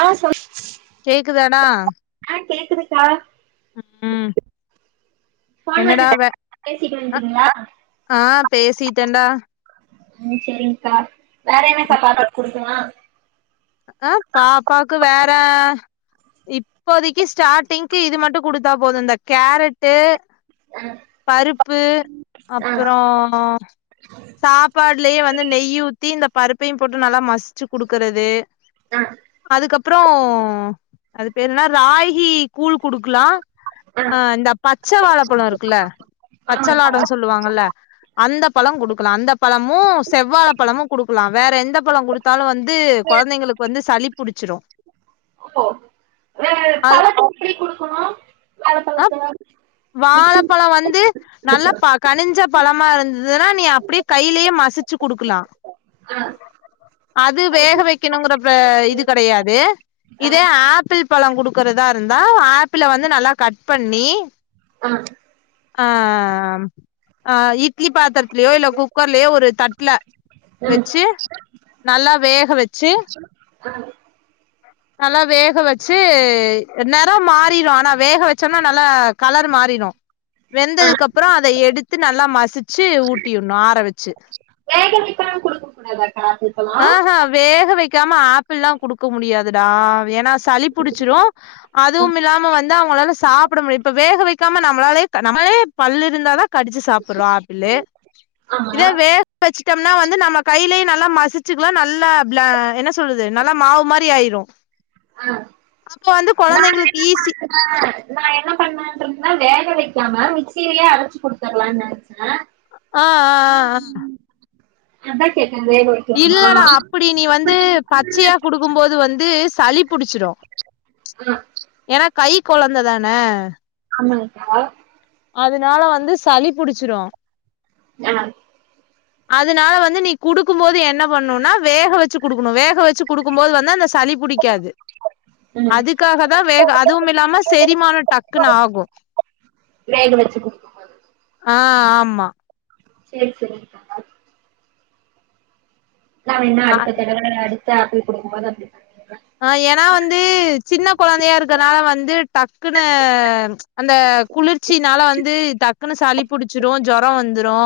ஆ சொல் கேக்குதடா ஆ கேக்குதுக்கா ம் ஃபோன் என்னடா வந்துதா வே பேசிட்டு அ வந்ட்டீங்களா அ பேசிட்டன்டா ம் செரிங்கா வேற என்ன ம் சாப்பாட்டோட் குடு கிவா அ பாப்பாக்கு வேற இப்போதிக்கி ஸ்டாட்டிங்க்கு இது மட்டு குடுத்தா போது இந்த கேரட்டு் ஆ பருப்பு ஆ அப்புறோ சாப்பாட்லயே வந்து நெய்யூ தி இந்த பருப்பையு போட்டு நல்லா மஸ்ச்சு குடுக்கறது ஆ அதுக்கப்பறோ அது பேர்ன்ன ராய் ஈ கூழ் குடுக்குலா ஆ அ இந்த பச்ச வாழைப்பழ இருக்குல்ல ஆமாங்க்கா பச்சளாடொ சொல்லுவாங்கல்ல அந்தப் பழங்குடுக்குலா அந்தப் பழமு செவ்வாழ பழமு குடுக்குலா வேற எந்த பழ குடுத் கால்ல வந் து கொழந்தைங்களுக் சளி புடிச்சிரு, ஓ ஆ அது, பழத்த எப்படி குடுக்கணு ஆ, வாழப்பழத்த மிக்ஸில வாழப்பழோ வந்து நல்லா அடிக்கணு பா கனிஞ்ச பழமா இருந்துதுனா நீ அப்டியே கையிலேயே மசிச்சு குடுக்லா, ஆ அது வேக வைக்கணுங்கிற ற இது கெடையாது, ஆ இதே ஆப்பிள் பழம் குடுக்கறதா இருந்தா ஆப்பிள வந்து நல்லா கட் பண்ணி ஆ ஆ, ஆ இ ட்லி பாத்ரத்துலயோ இல்ல குக்கர்லயோ ஒரு தட்ல ம் வச்சு நல்லா வேக வச்சு ஆ நல்லா வேக வச்சு நெறம் மாறிரு ஆனா வேக வச்சா இன்னு நல்லா கலர் மாறிடோ ஆ வெந்ததுக்கு அப்புறோ அத எடுத்து நல்லா மசிச்சு ஊட்டியுடனு ஆற வெச்சு வேக வைக்காம குடுக்க கூடாதாக்கா இப்பல்லா ஆஹா வே வெக்காம ஆப்பிள்ல்லா குடுக்க முடியாதுடா ஏன்னா சளி பிடிச்சிரோ அதுவும் இல்லாம வந்த் அவுங்களால சாப்பிட முடியா இப்ப வேக வெக்காம நம்மளாலே நம்மளே பல் இருந்த தா கடிச்சு சாப்பிடுறோ ஆப்பிள்ளு ஆமா இத வேக வெச்சு ம்னா வந்து நம்ம கைலேய நல்லா மசி ச்கலா நல்லா அ என்ன சொ சொல்லுது நல்லா மாவு மாரி ஆயிரோ ஆ நா கொழந்தைங்களுக்கு என்ன ஈஸி ப நா என்ன பண்ணறதுனா வேலை வெக்காம மிக்சிலயே அரச்சு குடுத்தரலாம்னு நெனைச்சே ஆ ஆ ஆ ஆ அதா கே இல்லடா அப்டி நீ வந்து பச்சையா குடுக்கும் போது வந்து சளிப் புடிச்சிடோ ஆ ஏன்னா கை கொழந்த தானே [unintelligible] அதனால வந்து சளி பிடிச்சிரோ அ அதனால வந்து நீ குடுக்கும் போது என்ன பண்ணும்னா வேக வெச்சு குடுக்கணோ வேக வெச்சு குடுக்கும் போது வந்து அந்த சளிபிடிக்காது ம் அதுக்காக தா வேக அதுவும் இல்லாம செரிமான டக்குன்னு ஆகும் வேக வெச்சு குடுக்கும்போது ஆ ஆமா செரி சேரிக்கா நா வேன்னா அ அடுத்த தடவ அடு முழுசா ஆப்பிள் குடுக்கும் போது அப்டி பண்ணிர்றே ஆஹ் ஏன்னா வந்து சின்ன கொழந்தையா இருக்கனால வந்து டக்குன்னு அந்த குளிர்ச்சினால ஜொரோ வந்துரோ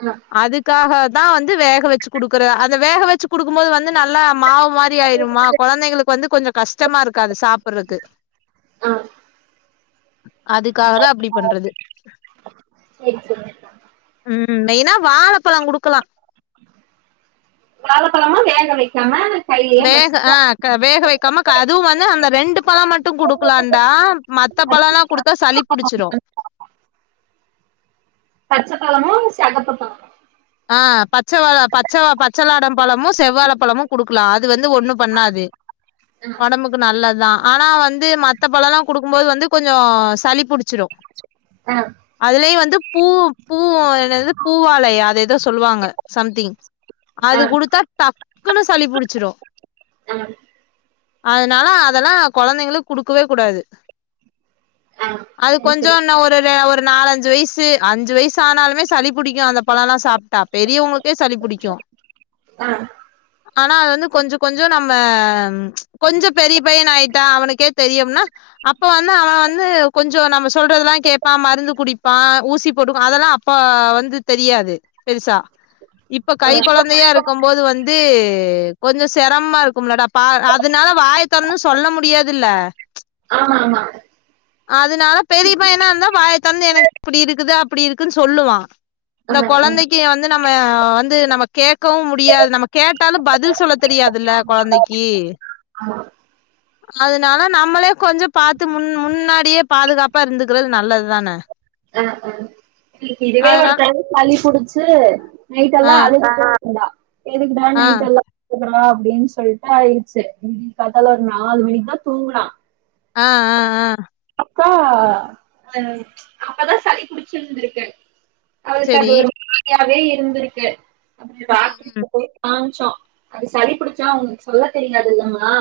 ஆ அதுக்காக தா வந்து வேக வெச்சு குடுக்குற அந்த வேக வெச்சு குடுக்கும்போது வந்து நல்லா மாவு மாரி ஆயிரும்மா கொழந்தைங்களுக்கு வந்து கொஞ்சோ கஷ்டமா இருக்காது சாப்பிடுறக்கு அ அதுக்காக தா அப்டி பண்றது சேரி சேரிங்க்கா ம் உம் ஏன்னா வாழப்பழம் கொடுக்கலா வாழப்பழமா வேக வைக்காம கையிலயே வேக மசிச்சு ஆஹ் வேக வைக்காம அதுவும் வந்து அந்த ரெண்டு பழம் மட்டும் குடுக்கலாம்டா மத்த பழம்லாம் குடுத்தா சளி புடிச்சிரும் அகத்து ஆஹ் பச்சைவ பச்ச பச்சைளாடம் பழமும் செவ்வாழ பழமும் குடுக்கலாம் அது வந்து ஒண்ணும் பண்ணாது ஆ ஒடம்புக்கு நல்லது ஆனா வந்து மத்த பழம்ல்லாம் குடுக்கும்போது வந்து கொஞ்சம் சளி புடிச் ச்சிடும் ஆ அதுலயே வந்து பூ பூ என்னது பூவாழையா அது சொல்லுவாங்க சம்திங் ஆ அது குடுத்தா டக்குன்னு சளிபுடிச்சிடும் ஆ அதனால அதெல்லாம் கொழந்தைங்களுக்கு குடுக்கவே கூடாது ஆ அது சரி சரி கொஞ்சம் இன்ன ஒரு ஒரு நாலஞ்சி வயசு அஞ்சு வயசு ஆனாலுமே சளி புடிக்கும் அந்த பழம் எல்லாம் சாப் ட பெரிய உங்களு ஏ சளி புடிக்கும் ஆ ஆனா அது வந்து கொஞ்சம் கொஞ்சம் நம்ம கொஞ்சம் பெரிய பையன் ஆயிட்டான் அவனுக்கே தெரியும்னா அப்ப வந்து அவன் வந்து கொஞ்சம் நம்ம சொல்றதெல்லாம் கேட்பான் மருந்து குடிப்பான் ஊசி போட்டுக்கும் அதெல்லாம் அப்ப வந்து தெரியாது பெருசா இப்ப கை ஆ கொழந்தையா இருக்கும் போது வந்து கொஞ்ச செரம்மா இருக்கும்லடா பா அதுனால வாய தொறந்து சொல்ல முடியாதுல்ல ஆமா ஆமா அதுனால பெரியபையனா இருந்தா வாய தொறந்து எனக்கு இப்டி இருக்குது அப்டி இருக்குன் சொல்லுவா ஆ இந்த ஆ கொழந்தைக் வந்து நம்ம வந்து நம்ம கேக்கவு முடியாது நம்ம கேட்டாலு பதில் சொல்லத் தெரியாதுல கொழந்தைக்கி ஆமா அதனால நம்மளே கொஞ்ச பாத்து முன் முன்னாடியே பாதுகாப்பா இருந்துக்கிறது நல்லதுதான பிள்ளைக்கு இதுவே ஒரு அதனால டைம் சளி புடிச் சு நைட் ஆ எல்லா அழுதிட்டே இருந்தா எதுக்குதா ஆ நைடெல்லா கூப்புட்றான் அப்டின் சொல்ட்டு ஆயிருச்சு விடிய காத்தால நாலு மணிக்கு தா தூங்குனா ஆஹ் ஆஹ் ஆஹ் அக்கா அஹ் அப்ப தா சளி புடிச்சுருந்திருக்கு அவ சா செரி [unintelligible] வே இருந்திருக்கு அப்றோ உம் டாக்டர் கிட்ட உம் போய் காமிச்சோ அது சளிபிடிச்சா அவங்களுக்கு சொல்ல தெரியாது இல்லம்மா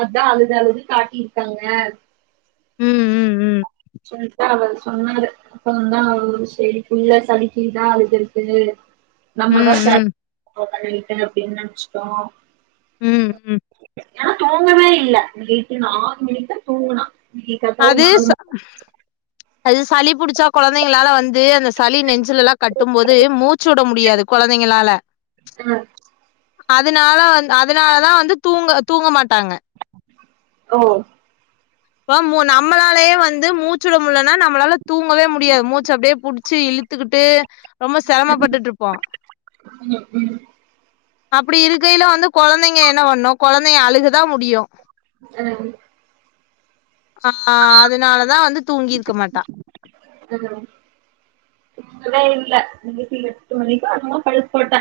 அதான் அழுது அழுது காட்டிருக்காங்க உம் உம் உம் சொல்லிட்டு அவர் சொன்னாரு அப்பறம் தான் சரி புள்ள சளிக்கிதான் அழுதிருக்கு ம் நம்மதான் ச ம் [unintelligible] அவிட்டன் அப்படின்னு நினைச்சிட்டோம் உம் உம் ஏனா தூங்கவே இல்லே நைட்டு நாலு மணிக்கு தா தூங்குனா இன்னைக்கு காத்தால நாலு அதேச மணி அது சளி புடிச்சா கொழந்தைங்களால வந்து அந்த சளி நெஞ்சு லெல்லா கட்டும் போது மூச்சு விட முடியாது கொழந்தைங்களால ஆ அதனால வந் அதனாலதா வந்து தூங்க தூங்க மாட்டாங்க ஓ இப்ப மு நம்மளாலயே வந்து மூச்சுட முடிலன்னா நம்மளால தூங்கவே முடியாது மூச்சு அப்டியே புடிச்சு இழுத்துக்கிட்டு ரொம்ப சிரமபட்டுட்டிருப்போ ம் அப்டி இருக்கயில வந்து கொழந்தைங்க என்ன வண்ணு கொழந்தைங்க அழுகதா முடியும் அ ஆ அதனாலதா வந்து தூங்கிருக்க மாட்டா வே இல்லே இன்னிக்கு எட்டு மணிக்கா என்னமோ படுக் போட்டே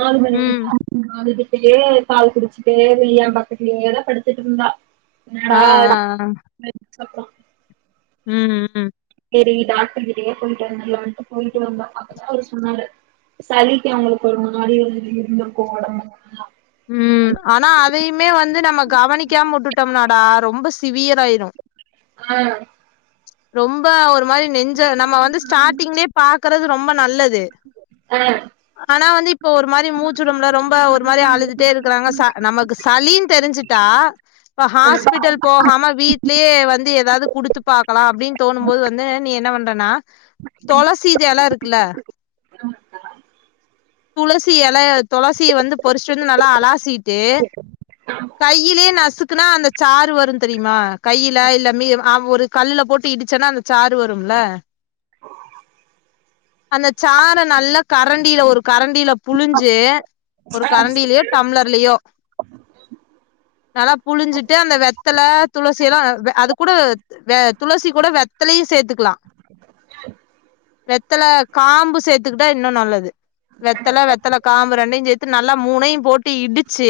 நாலு மணி ம் வரிக்கு [unintelligible] ஆகுதே அப்டியே பால் குடிச்சிட்டே வெளிய எ பக்கதுலேயேதா படுத்துட்டு இருந்தா ஆ ஆ ஆ [unintelligible] அப்பா ம் ம் ம் செரி டாக்டர் கிட்டியே போயிட்டு வந்தர்லான்டு போயிட்டு வந்தோ அப்பதா அவரு சொன்னாரு சளிக்கு அவங்களுக்கு ஒரு மாரி இரு இருந்திருக்கு உடம்பெல்லா உம் ஆனா அதையுமே வந்து நமக் கவனிக்காம வுட்டுட்டோம்னாடா ரொம்ப சிவியர் ஆயிரும் ஆஹ் ரொம்ப ஒரு மாரி நெஞ்ச நம்ம வந்து ஸ்டாடிங்லேயே பாக்குறது ரொம்ப நல்லது ஆ ஆ ஆனா வந்து இப்ப ஒரு மாரி மூச்சுடமுடில ரொம்ப ஒரு மாரி அழுதுட்டே இருக்குறாங்க ச நமக்கு சளின்னு தெரிஞ்சுட்டா இப்ப ஹாஸ்பிடல் போகாம வீட்லயே வந்து ஏதாவது குடுத்து பாக்கலா அப்டின்னு தோணும்போது வந்து நீ என்ன வண்றேனா தொளசிது எல இருக்குல்ல துள சி எல தொளசிய வந்து பொறிச்சுட்டு வந்து நல்லா அலாசிட் டு கையிலே நசுக் க்குனா அந்த சாறுவருந்தெரியுமா கையில இல்ல மி ஆ ஒரு கல்லுல போட்டு இடிச்சேன்னா அந்த சாறு வரும்ல அந்த சார நல்லா கரண்டியில ஒரு கரண்டியில புழுஞ்சி ஒரு கரண்டிலயோ டம்ளர்லயோ நல்லா புழிஞ்சிட்டு அந்த வெத்தல துளசி எல்லா அது கூட வெ துளசி கூட வெத்தலயு சேத்துக்கலா வெத் தல காம்பு சேத்துகிட்டா இன்னு நல்லது வெத்தல வெத்தல காம்பு ரெண்டையுஞ்சேத் து நல்லா மூனையு போட்டு இடிச்சி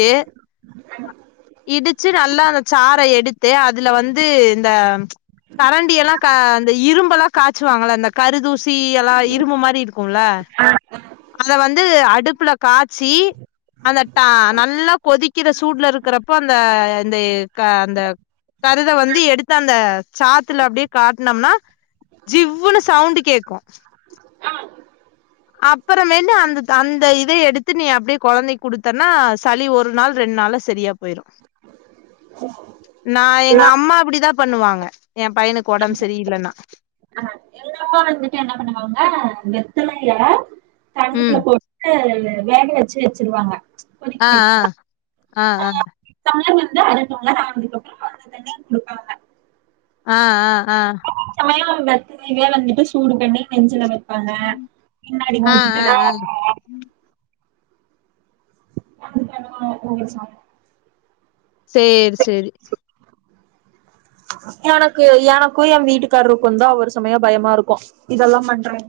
இடிச்சி நல்லா அந்த சார எடுத்து அதுல வந்து இந்த கரண்டி எல்லா க அந்த இரும்பெல்லா காய்ச்சுவாங்கல்ல அந்த கருதூசி எல்லா இரும்பு மாரி இருக் குல்ல ஆ அத வந்து அடுப்புல காச்சி அந்த டா நல்லா கொதிக்கிற சூடுல இருக்குறப்போ அந்த இந்த க அந்த கருத வந்து எடுத்து அந்த சாத்துல அப்டி காட்னம்னா ஜிவ்வுன்னு சவுண்டு் கேக்கு அப்புறமேட்டு அந்த அந்த இத எடுத்து நீ அப்படியே கொழந்தைக்கு குடுத்தன்னா சளி ஒரு நாள் ரெண்டு நாள்ல சரியா போயிரும் நா எங்க அம்மா அப்படிதா பண்ணுவாங்க என் பையனுக்கு ஒடம்பு சரி இல்லன்னா ப்பா வந்துட்டு என்ன பண்ணுவாங்க வெத்தலைய தண்ணீல ம் போட்டு வேலைய வச்சு வச்சிருவாங்க கொதிக்க ஆஹ் விட்டு ஆஹ் ஆஹ் ஆஹ் டம்ளர் வந்து அற டம்ளர் ஆனதுகப்ரம் அந்த தண்ணிய குடுப்பாங்க ஆஹ் ஆஹ் ஆஹ் சமயம் [unintelligible] வந்துட்டு சூடு பண்ணி நெஞ்சில வெ ப்பங்க பின்னாடி ஆ ஆ ஆ ஆ [unintelligible] [unintelligible] சேரி சேரி எனக்கு எனக்கு என் வீட்டுக்காரருக்குந்தா ஒரு சமயம் பயமா இருக்கு இதெல்லா பண்றோமே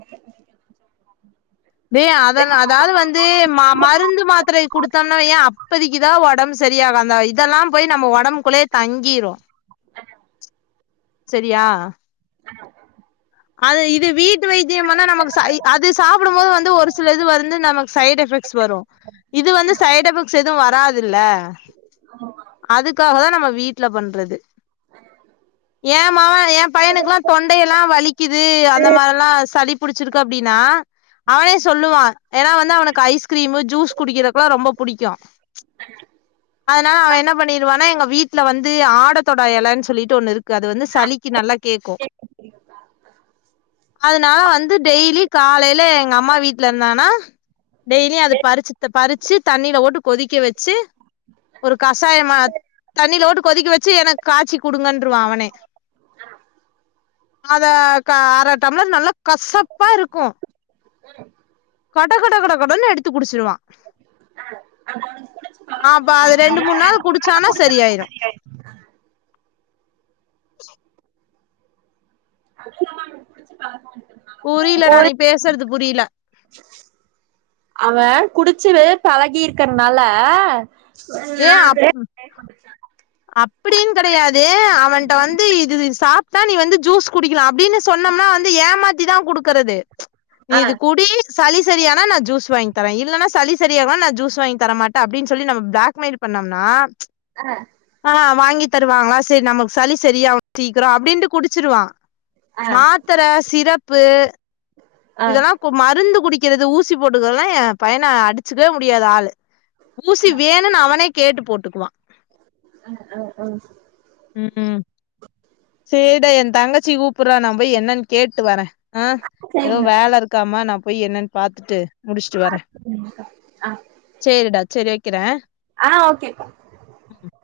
ஏ அத அதாவது வந்து ம மருந்து மாத்திரைய குடுத்தோம்னுவையே அப்பதைக்குதா ஒடம்பு சரியாகு அந்த இதெல்லா போய் நம்ம ஒடம்புக்குள்ளயே தங்கிரு சரியா அது இது வீட்டு வைத்தியம் பன்னா நமக்கு ச அது சாப்பிடும் போது வந்து ஒரு சில இது வந்து நமக்கு சைடு் எஃபெக்ட்ஸ் வரு இது வந்து சைடு் எஃபெக்ட்ஸ் எதுவு வராதுல்ல அதுக்காகதா நம்ம வீட்டுல பண்றது என் மவெ என் பையனுக்குலா தொண்டையல்லா வலிக் குக்குது அந்த மாரிலா சளி புடிச்சிருக்கு அப்டின்னா அவனே சொல்லுவான் ஏன்னா வந்து அவனுக்கு ஐஸ்கிரீமு ஜூஸ் குடிக்கிறக்குலா ரொம்ப புடிக்கு அதனால அவன் என்ன பண்ணிருவானா எங்க வீட்டுல வந்து ஆட தொடா எலன்னு சொல்லிட்டு ஒண்ணு இருக்கு அது வந்து சளிக்கு நல்லா கேக்கும் அதுனால வந்து டெய்லி காலைல எங்க அம்மா வீட்ல இருந்தானா டெய்லி அத பறிச்சுத்த பறிச்சு தண்ணிலவோட்டு கொதிக்க வச்சு ஒரு கஷாயமா தண்ணிலவோட்டு கொதிக்க வச்சு எனக்கு காச்சி குடுங்கன்றுவா அவனே அத க அர டம்ளர் நல்லா கசப்பா இருக்கும் கட கட கட கடன்னு எடுத்து குடிச்சிருவான் பழக்கம் அப்ப அது ரெண்டு மூணு இருக்கறதுனால நாள் குடிச்சானா குடிச்சாலு சரியாயிரு அதுவு இல்லாம அவனுக்கு புடிச்ச பழக்கோ இருக்கறதுனால கூட புரியலடா ஒரு நீ பேசறது புரியல அவன் குடிச்சிரு பழகி இருக்கறனால [inaudible] ஏ அப் அப்டின்னு கெடையாது அவன்ட்ட வந்து இது சாப்ட்டா நீ வந்து ஜூஸ் குடிக்கலா அப்டின்னு சொன்னோம்னா வந்து ஏமாத்திதா குடுக்கறது நீ ஆ இது குடி சளி சரியானா நா ஜூஸ் வாங்கித்தர இல்லன்னா சளி சரியாகலன்னா நா ஜூல்ஸ் வாங்கித் தரமாட்ட அப்டின்னு சொல்லி நம்ம ப்ளாக் நம்ம இது பண்ணோம்னா ஆ ஆ வாங்கி தருவாங்ளா செரி நமக்கு சளி சரியா சீக்கிரோ அப்டின்ட்டு குடிச்சிருவா ஆ மாத்தர சிரப்பு ஆ இதெல்லா கு மருந்து குடிக்கேறது ஊசி போட்டுக்கறதல்லா என் பையன அடிச்சுக்கவே முடியாது ஆளு ஊசி வேணுன் அவனே கேட்டு போட்டுக்குவா ம் ம் ஹும் சேரிடா ஏ தங்கச்சி கூப்புட்றா நா போய் என்னன்னு கேட்டு வர ஆ ஏதோ சரிங்க வேல இருக்காமா நா போய் என்னன்னு பாத்துட்டு முடிச்சுட்டு வர அ சேரிடா செரி வைக்கிறே ஆ ஓகேப்பா உஹம்